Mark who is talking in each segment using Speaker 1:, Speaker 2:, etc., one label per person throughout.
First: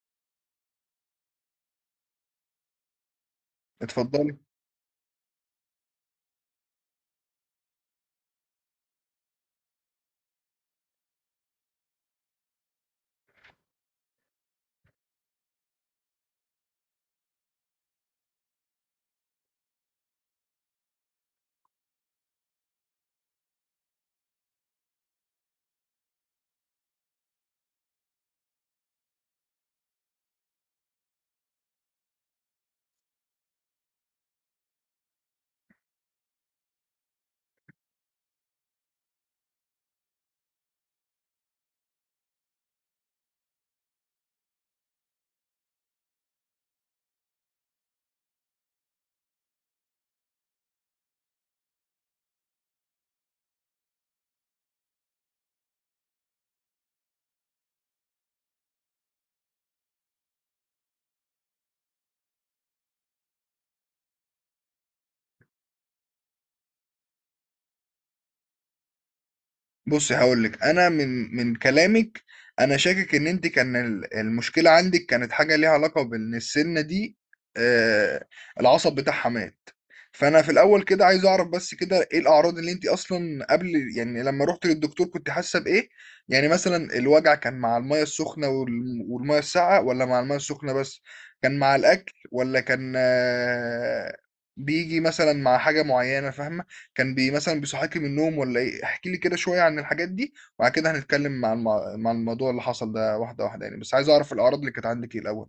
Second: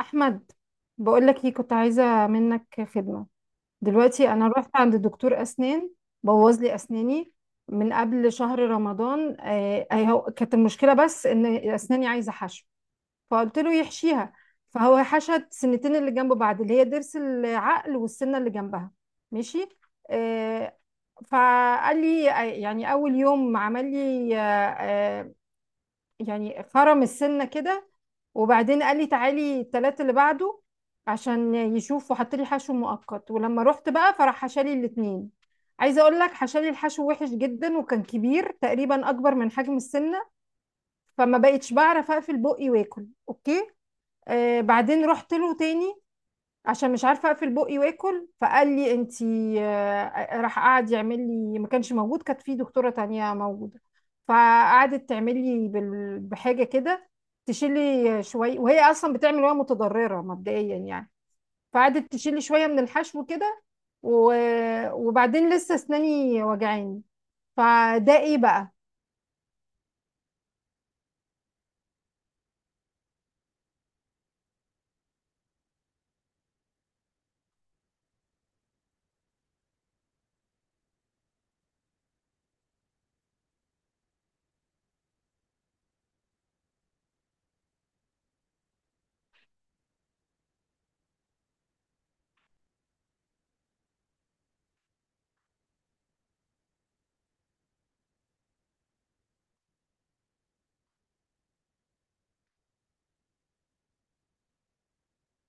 Speaker 1: احمد، بقول لك ايه، كنت عايزه منك خدمه. دلوقتي
Speaker 2: اتفضلي.
Speaker 1: انا رحت عند دكتور اسنان بوظ لي اسناني من قبل شهر رمضان. هو كانت المشكله بس ان اسناني عايزه حشو، فقلت له يحشيها، فهو حشت سنتين اللي جنب بعض اللي هي ضرس العقل والسنه اللي جنبها. ماشي. آه. فقال لي، يعني اول يوم عمل لي، آه، يعني خرم السنة كده، وبعدين قال لي تعالي التلات اللي بعده عشان يشوف، وحط لي حشو مؤقت. ولما رحت بقى فراح حشالي الاتنين. عايزة اقول لك، حشالي الحشو وحش جدا وكان كبير تقريبا اكبر من حجم السنة، فما بقتش بعرف اقفل بقي واكل. اوكي. آه، بعدين رحت له تاني عشان مش عارفه اقفل بقي واكل، فقال لي انتي راح قعد يعمل لي، ما كانش موجود، كانت في دكتوره تانية موجوده، فقعدت تعمل لي بحاجه كده، تشيلي شويه، وهي اصلا بتعمل وهي متضرره مبدئيا يعني. فقعدت تشيلي شويه من الحشو كده، وبعدين لسه اسناني وجعاني. فده ايه بقى؟
Speaker 2: بصي، هقول لك، انا من كلامك. انا شاكك ان انت كان المشكله عندك كانت حاجه ليها علاقه بان السنه دي آه العصب بتاعها مات. فانا في الاول كده عايز اعرف بس كده ايه الاعراض اللي انت اصلا قبل، يعني لما رحت للدكتور كنت حاسه بايه؟ يعني مثلا الوجع كان مع الميه السخنه والميه الساقعه، ولا مع الميه السخنه بس؟ كان مع الاكل، ولا كان بيجي مثلا مع حاجه معينه؟ فاهمه؟ كان مثلًا بيصحّيكِ من النوم والّا إيه؟ احكي لي كده شوية عن الحاجات دي، وبعد كده هنتكلّم عن عن الموضوع اللي حصل ده واحدة واحدة يعني، بس عايز أعرف الأعراض اللي كانت عندِك إيه الأول.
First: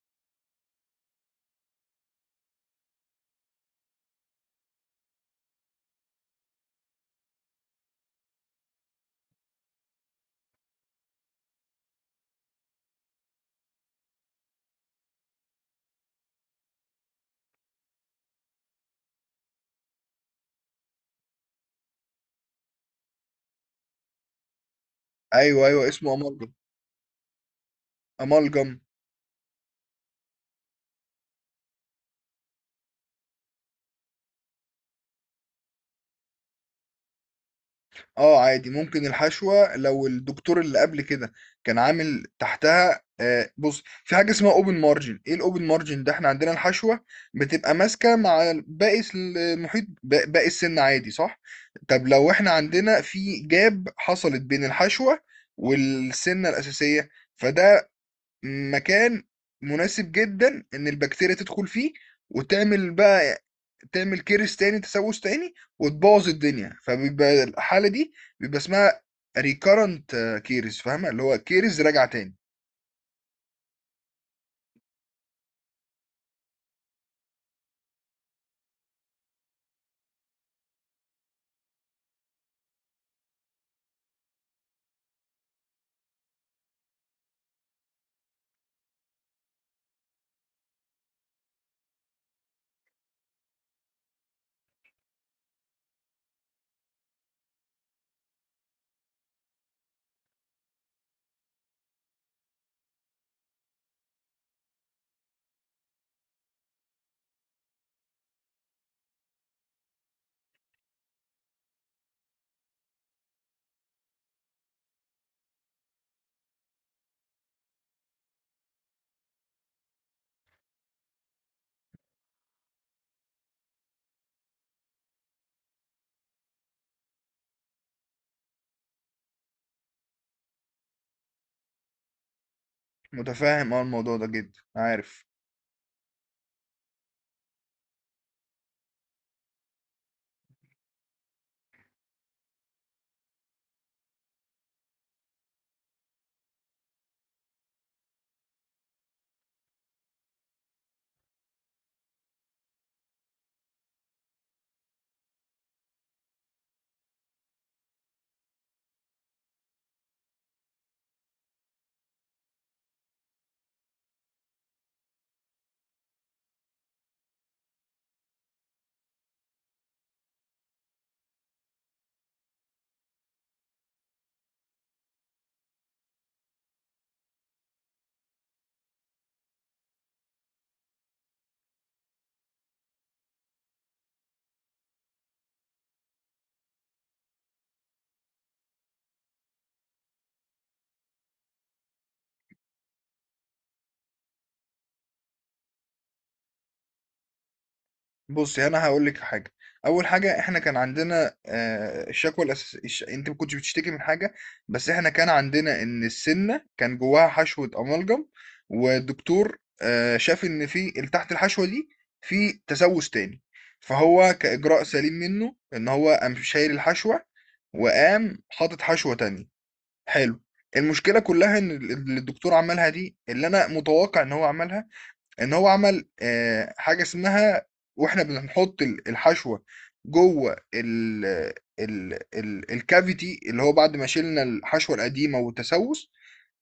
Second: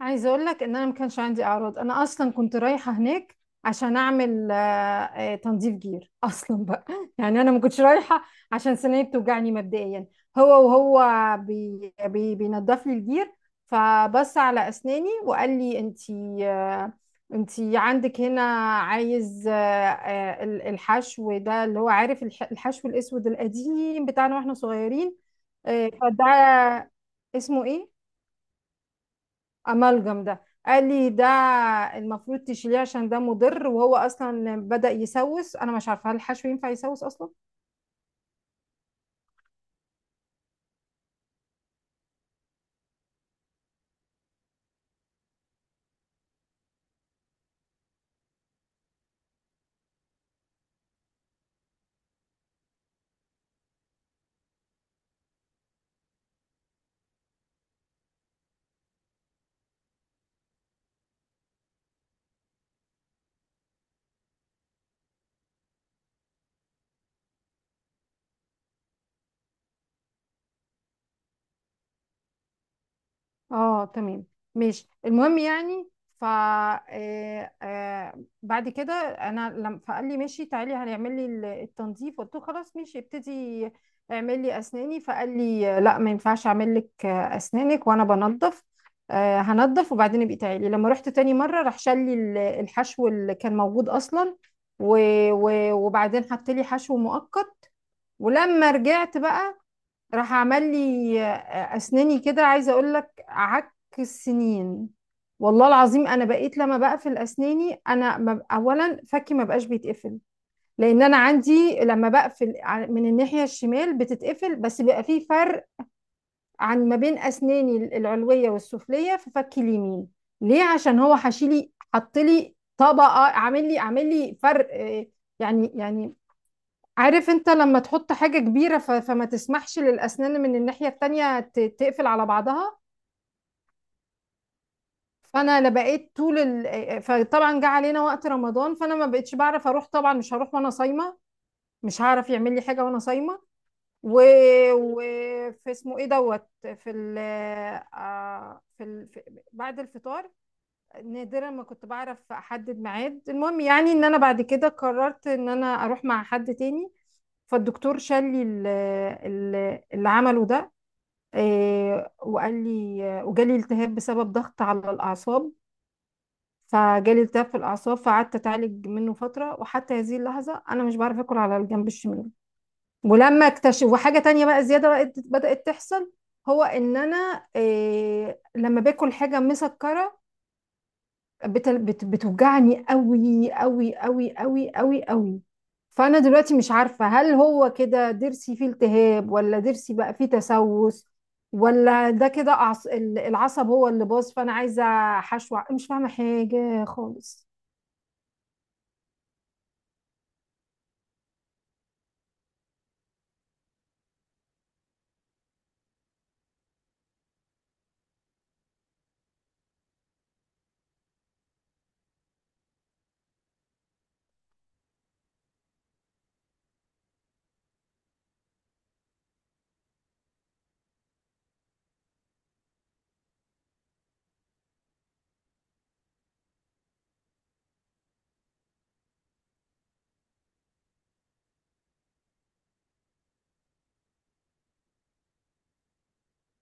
Speaker 1: عايزه اقول لك ان انا ما كانش عندي اعراض، انا اصلا كنت رايحه هناك عشان اعمل تنظيف جير اصلا بقى. يعني انا ما كنتش رايحه عشان سناني بتوجعني مبدئيا. هو وهو بي بي بينضف لي الجير، فبص على اسناني وقال لي انتي انتي عندك هنا عايز الحشو ده، اللي هو عارف الحشو الاسود القديم بتاعنا واحنا صغيرين.
Speaker 2: أيوه، أيوه، اسمه amalgam.
Speaker 1: فده اسمه ايه؟
Speaker 2: amalgam.
Speaker 1: امالجم. ده قال لي ده المفروض تشيليه عشان ده مضر، وهو اصلا بدأ يسوس. انا مش عارفه هل الحشو ينفع يسوس اصلا؟
Speaker 2: آه، عادي، ممكن الحشوة لو الدكتور اللي قبل كده كان عامل تحتها، بُص، في حاجة اسمها open margin. إيه الopen margin ده؟ إحنا عندنا الحشوة بتبقى ماسكة مع باقي المحيط باقي السن عادي، صح؟ طب لو إحنا عندنا في gap حصلت بين الحشوة والسنة الأساسية، فده مكان مناسب جدا ان البكتيريا تدخل فيه وتعمل بقى تعمل كيرس تاني، تسوس تاني، وتبوظ الدنيا، فبيبقى الحالة دي بيبقى اسمها ريكارنت كيرس. فاهمة؟ اللي هو كيرس راجع تاني.
Speaker 1: اه تمام. ماشي، المهم يعني، ف آه، آه، بعد كده انا لما فقال لي ماشي تعالي هنعمل لي التنظيف، قلت له خلاص ماشي ابتدي اعمل لي اسناني. فقال لي لا، ما ينفعش اعمل لك اسنانك وانا بنظف. هنضف وبعدين ابقي تعالي. لما رحت تاني مره راح شال لي الحشو اللي كان موجود اصلا، وبعدين حط لي حشو مؤقت. ولما رجعت بقى راح عمل لي، اسناني كده، عايزه اقول لك، عك السنين، والله العظيم انا بقيت لما بقفل اسناني انا ما ب- اولا فكي ما بقاش بيتقفل، لان انا عندي لما بقفل من الناحيه الشمال بتتقفل، بس بيبقى في فرق عن ما بين اسناني العلويه والسفليه في فكي اليمين. ليه؟ عشان هو حشيلي حط لي طبقه، عامل لي فرق، يعني عارف انت لما تحط حاجة كبيرة فما تسمحش للأسنان من الناحية التانية تقفل على بعضها.
Speaker 2: متفاهم اه، الموضوع ده جدا عارف.
Speaker 1: فأنا لا بقيت طول فطبعا جه علينا وقت رمضان، فأنا ما بقتش بعرف أروح، طبعا مش هروح وأنا صايمة، مش هعرف يعمل لي حاجة وأنا صايمة، و... و... في اسمه ايه دوت في ال... آه، في ال... في... بعد الفطار نادرا ما كنت بعرف أحدد ميعاد. المهم يعني إن أنا بعد كده قررت إن أنا أروح مع حد تاني، فالدكتور شال لي اللي عمله ده، وقال لي، وجالي التهاب بسبب ضغط على الأعصاب، فجالي التهاب في الأعصاب، فقعدت أتعالج منه فترة، وحتى هذه اللحظة أنا مش بعرف آكل على الجنب الشمال. ولما اكتشف، وحاجة تانية بقى زيادة بقت بدأت تحصل، هو إن أنا لما باكل حاجة مسكرة بتوجعني قوي قوي قوي قوي قوي قوي. فانا دلوقتي مش عارفه هل هو كده ضرسي فيه التهاب، ولا ضرسي بقى فيه تسوس، ولا ده كده العصب هو اللي باظ. فانا عايزه حشو مش فاهمه حاجه خالص.
Speaker 2: بصي، انا هقول لك حاجه. اول حاجه، احنا كان عندنا الشكوى الاساسيه، انت ما كنتش بتشتكي من حاجه، بس احنا كان عندنا ان السنه كان جواها حشوه املجم، والدكتور شاف ان في اللي تحت الحشوه دي في تسوس تاني، فهو كاجراء سليم منه ان هو قام شايل الحشوه، وقام حاطط حشوه تانية. حلو. المشكله كلها ان اللي الدكتور عملها دي، اللي انا متوقع ان هو عملها، ان هو عمل حاجه اسمها، واحنا بنحط الحشوه جوه ال ال ال الكافيتي، اللي هو بعد ما شلنا الحشوه القديمه والتسوس،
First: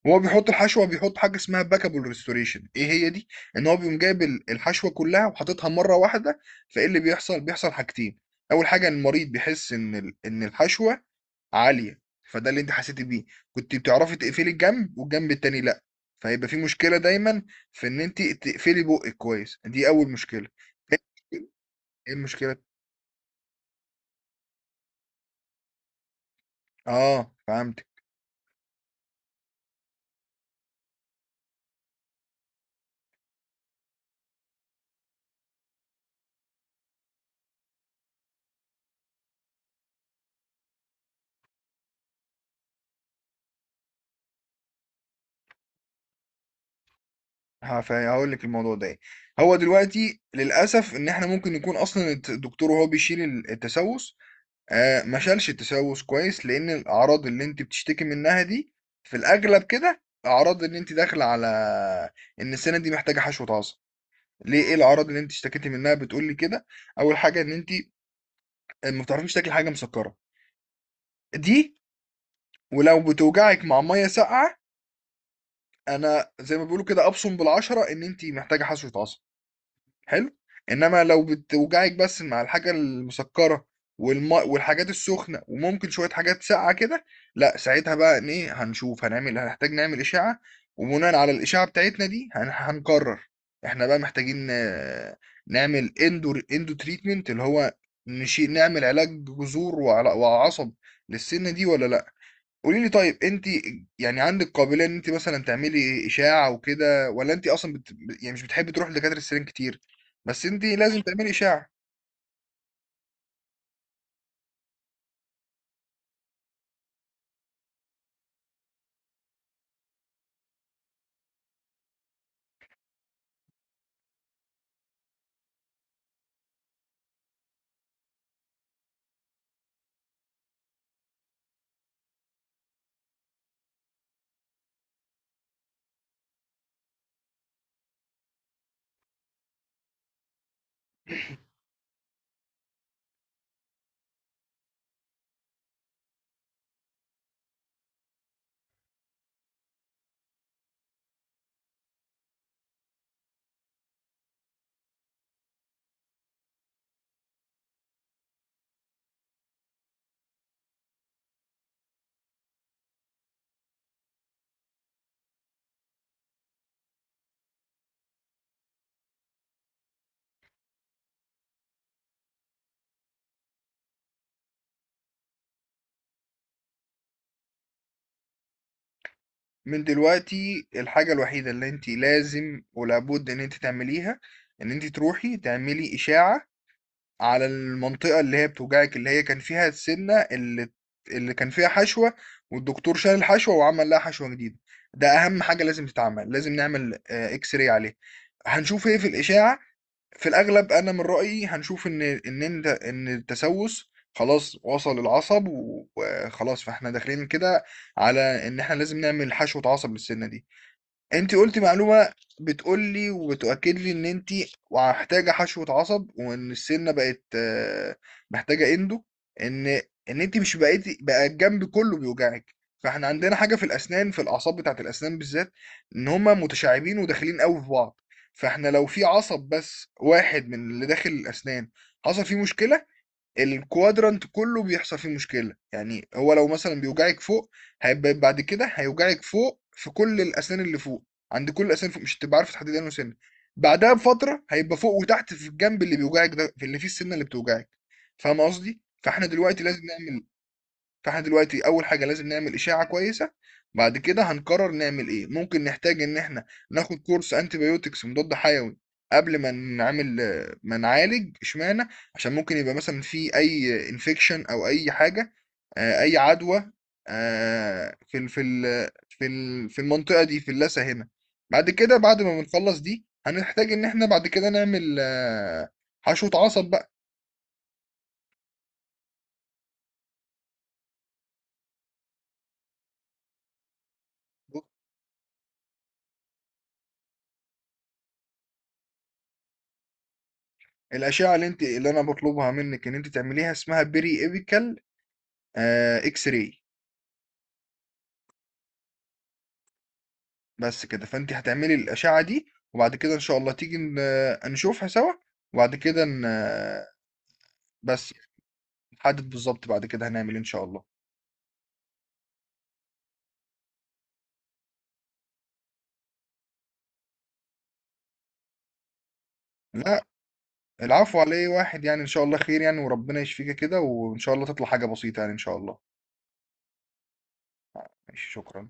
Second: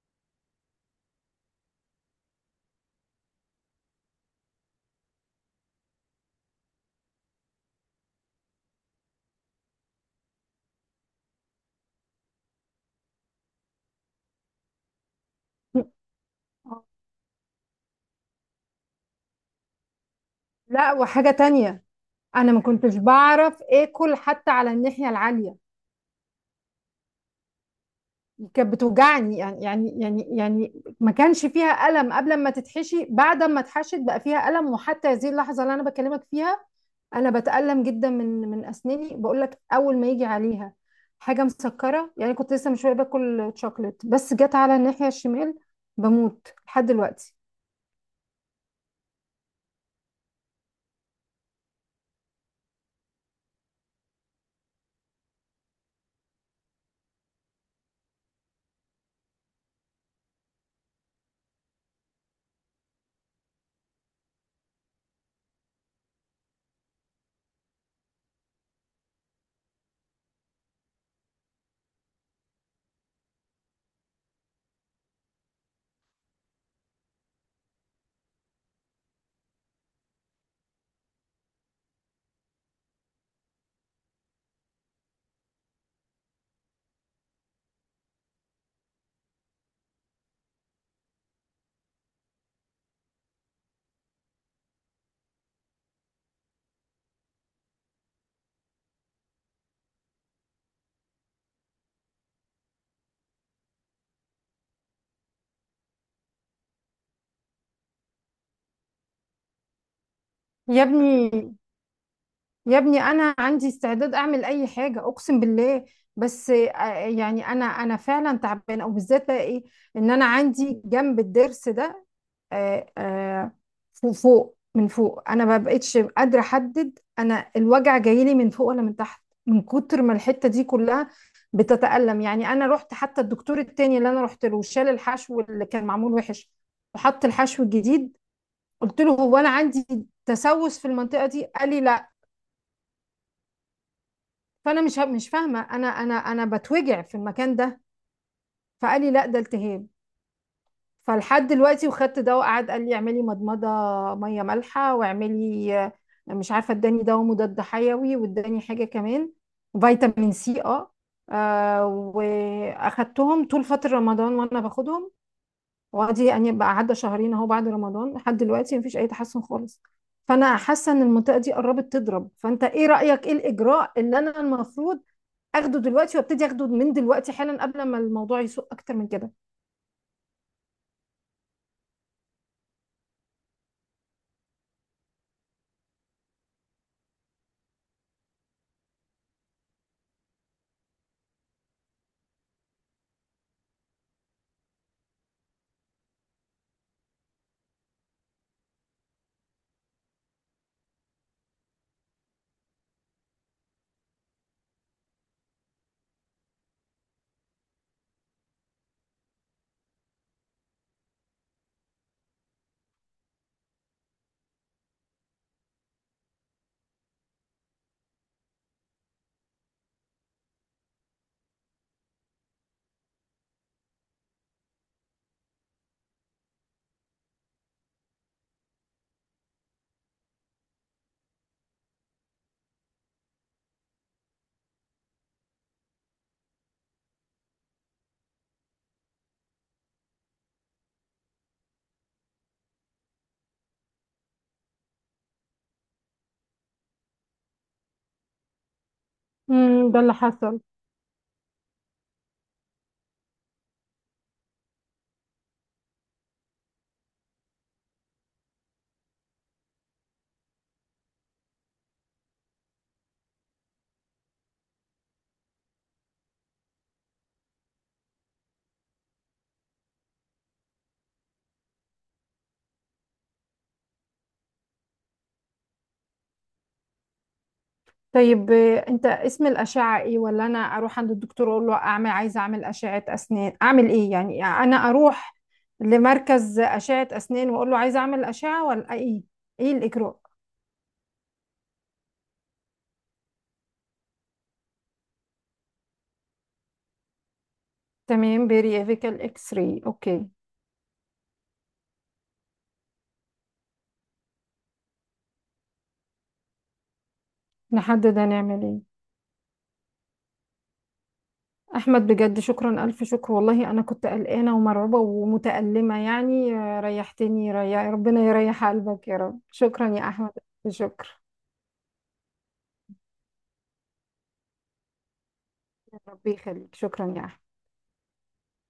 Speaker 2: هو بيحط حاجه اسمها باكابل ريستوريشن. ايه هي دي؟ ان هو بيقوم جايب الحشوه كلها وحاططها مره واحده. فايه اللي بيحصل حاجتين. اول حاجه إن المريض بيحس ان ان الحشوه عاليه. فده اللي انت حسيتي بيه، كنت بتعرفي تقفلي الجنب والجنب التاني لا، فهيبقى في مشكله دايما في ان انت تقفلي بقك كويس. دي اول مشكله.
Speaker 1: لا، وحاجه تانية،
Speaker 2: ايه
Speaker 1: انا
Speaker 2: المشكله؟
Speaker 1: ما كنتش بعرف اكل حتى على الناحيه العاليه،
Speaker 2: اه، فهمت.
Speaker 1: كانت بتوجعني. يعني ما كانش فيها ألم قبل ما تتحشي، بعد ما اتحشت بقى فيها ألم، وحتى هذه اللحظة اللي أنا بكلمك فيها أنا بتألم جدا من أسناني. بقول لك، أول ما يجي عليها حاجة مسكرة، يعني كنت لسه من شوية باكل شوكليت بس جت على الناحية الشمال، بموت لحد دلوقتي.
Speaker 2: هقول لك الموضوع ده ايه. هو دلوقتي للاسف ان احنا ممكن يكون اصلا الدكتور وهو بيشيل التسوس ما شالش التسوس كويس، لان الاعراض اللي انت بتشتكي منها دي في الاغلب كده اعراض ان انت داخله على ان السنه دي محتاجه حشو عصب. ليه؟ ايه الاعراض اللي انت اشتكيتي منها بتقول لي كده؟ اول حاجه ان انت ما بتعرفيش تاكلي حاجه مسكره، دي ولو بتوجعك مع ميه ساقعه، انا زي ما بيقولوا كده ابصم بالعشره ان انت محتاجه حشوه عصب. حلو. انما لو بتوجعك بس مع الحاجه المسكره والماء والحاجات السخنه وممكن شويه حاجات ساقعه كده، لا ساعتها بقى إن ايه؟ هنشوف، هنعمل، هنحتاج نعمل اشاعه، وبناء على الاشاعه بتاعتنا دي هنقرر احنا بقى محتاجين نعمل اندو تريتمنت اللي هو نعمل علاج جذور وعصب للسنه دي ولا لا. قولي لي، طيب انت يعني عندك قابليه ان انت مثلا تعملي اشاعه وكده، ولا انت اصلا يعني مش بتحبي تروحي لدكاتره السنان كتير؟ بس انت
Speaker 1: يا
Speaker 2: لازم تعملي
Speaker 1: ابني،
Speaker 2: اشاعه.
Speaker 1: يا ابني، أنا عندي استعداد أعمل أي حاجة أقسم بالله، بس يعني أنا فعلا تعبانة، وبالذات بقى إيه، إن أنا عندي جنب الضرس ده، آه، آه، فوق، فوق، من فوق، انا ما بقتش قادره احدد انا الوجع جاي لي من فوق ولا من تحت، من كتر ما الحته دي كلها بتتألم. يعني انا رحت حتى الدكتور التاني، اللي انا رحت له شال الحشو اللي كان معمول وحش وحط الحشو الجديد، قلت له هو انا عندي تسوس في المنطقه دي؟ قال لي لا. فانا مش فاهمه، انا انا بتوجع في المكان ده. فقال لي لا، ده التهاب. فلحد دلوقتي وخدت ده، وقعد قال لي اعملي مضمضه ميه مالحه، واعملي مش عارفه، اداني دواء مضاد حيوي، واداني حاجه كمان فيتامين C. اه. واخدتهم طول فتره رمضان وانا باخدهم، وادي يعني بقى عدى شهرين اهو بعد رمضان، لحد دلوقتي مفيش اي تحسن خالص. فانا حاسه ان المنطقه دي قربت تضرب، فانت ايه رايك؟ ايه الاجراء اللي انا المفروض اخده دلوقتي؟ وابتدي اخده من دلوقتي حالا قبل ما الموضوع يسوء اكتر من كده.
Speaker 2: من دلوقتي الحاجه الوحيده اللي انت لازم ولابد ان انت تعمليها ان انت تروحي تعملي اشاعه على المنطقه اللي هي بتوجعك، اللي هي كان فيها السنه اللي كان فيها حشوه والدكتور شال الحشوه وعمل لها حشوه جديده. ده اهم حاجه لازم تتعمل، لازم نعمل اكس راي عليه. هنشوف ايه في الاشاعه. في الاغلب انا من رايي هنشوف ان التسوس خلاص وصل العصب وخلاص، فاحنا داخلين كده على ان احنا لازم نعمل حشوة عصب للسنة دي. انت قلتي معلومة بتقول لي وبتؤكد لي ان انت محتاجة حشوة عصب، وان السنة بقت محتاجة اندو، ان ان انت مش بقيتي بقى الجنب كله بيوجعك. فاحنا عندنا حاجة في الاسنان، في الاعصاب بتاعت الاسنان بالذات، ان هما متشعبين وداخلين قوي في بعض. فاحنا لو في عصب بس واحد من اللي داخل الاسنان حصل فيه مشكلة، الكوادرانت كله بيحصل فيه مشكلة. يعني هو لو مثلا بيوجعك فوق، هيبقى بعد كده هيوجعك فوق في كل الأسنان اللي فوق، عند كل الأسنان فوق مش هتبقى عارف تحدد أنه سن. بعدها بفترة هيبقى فوق وتحت في الجنب اللي بيوجعك ده، في اللي فيه السنة اللي بتوجعك. فاهم قصدي؟
Speaker 1: امم، ده اللي حصل.
Speaker 2: فاحنا دلوقتي اول حاجه لازم نعمل اشاعه كويسه، بعد كده هنقرر نعمل ايه. ممكن نحتاج ان احنا ناخد كورس انتيبيوتكس مضاد حيوي قبل ما نعالج، اشمعنى؟ عشان ممكن يبقى مثلا في اي انفكشن او اي حاجه، اي عدوى في في المنطقه دي في اللثه هنا. بعد ما بنخلص دي هنحتاج ان احنا بعد كده نعمل حشوه عصب.
Speaker 1: طيب، انت اسم الأشعة ايه؟ ولا انا اروح عند الدكتور اقول له اعمل، عايزة اعمل أشعة اسنان، اعمل ايه؟ يعني
Speaker 2: بقى
Speaker 1: انا اروح لمركز أشعة اسنان واقول له عايزة اعمل أشعة، ولا ايه ايه الإجراء؟
Speaker 2: الأشعة اللي أنا باطلبها منِّك إن أنتِ تعمليها اسمها periapical X-ray.
Speaker 1: تمام، بيريافيكال X-ray، اوكي.
Speaker 2: بس كده، فأنتِ هتعملي الأشعة دي، وبعد كده إن شاء الله تيجي ن آه، نشوفها سوا، وبعد كده ن آه، بس
Speaker 1: نحدد هنعمل ايه.
Speaker 2: نحدد بالضبط بعد كده هنعمل إيه إن شاء الله.
Speaker 1: احمد، بجد شكرا، الف شكر والله، انا كنت قلقانة ومرعوبة ومتألمة، يعني ريحتني ريح، ربنا يريح قلبك يا رب. شكرا
Speaker 2: لأ،
Speaker 1: يا احمد. شكرا.
Speaker 2: العفو على إيه، واحد يعني إن شاء الله خير يعني وربنا يشفيكِ كده وإن شاء الله تطلع حاجة بسيطة يعني إن شاء الله.
Speaker 1: ربي يخليك، شكرا يا احمد.
Speaker 2: ماشي، شكرًا.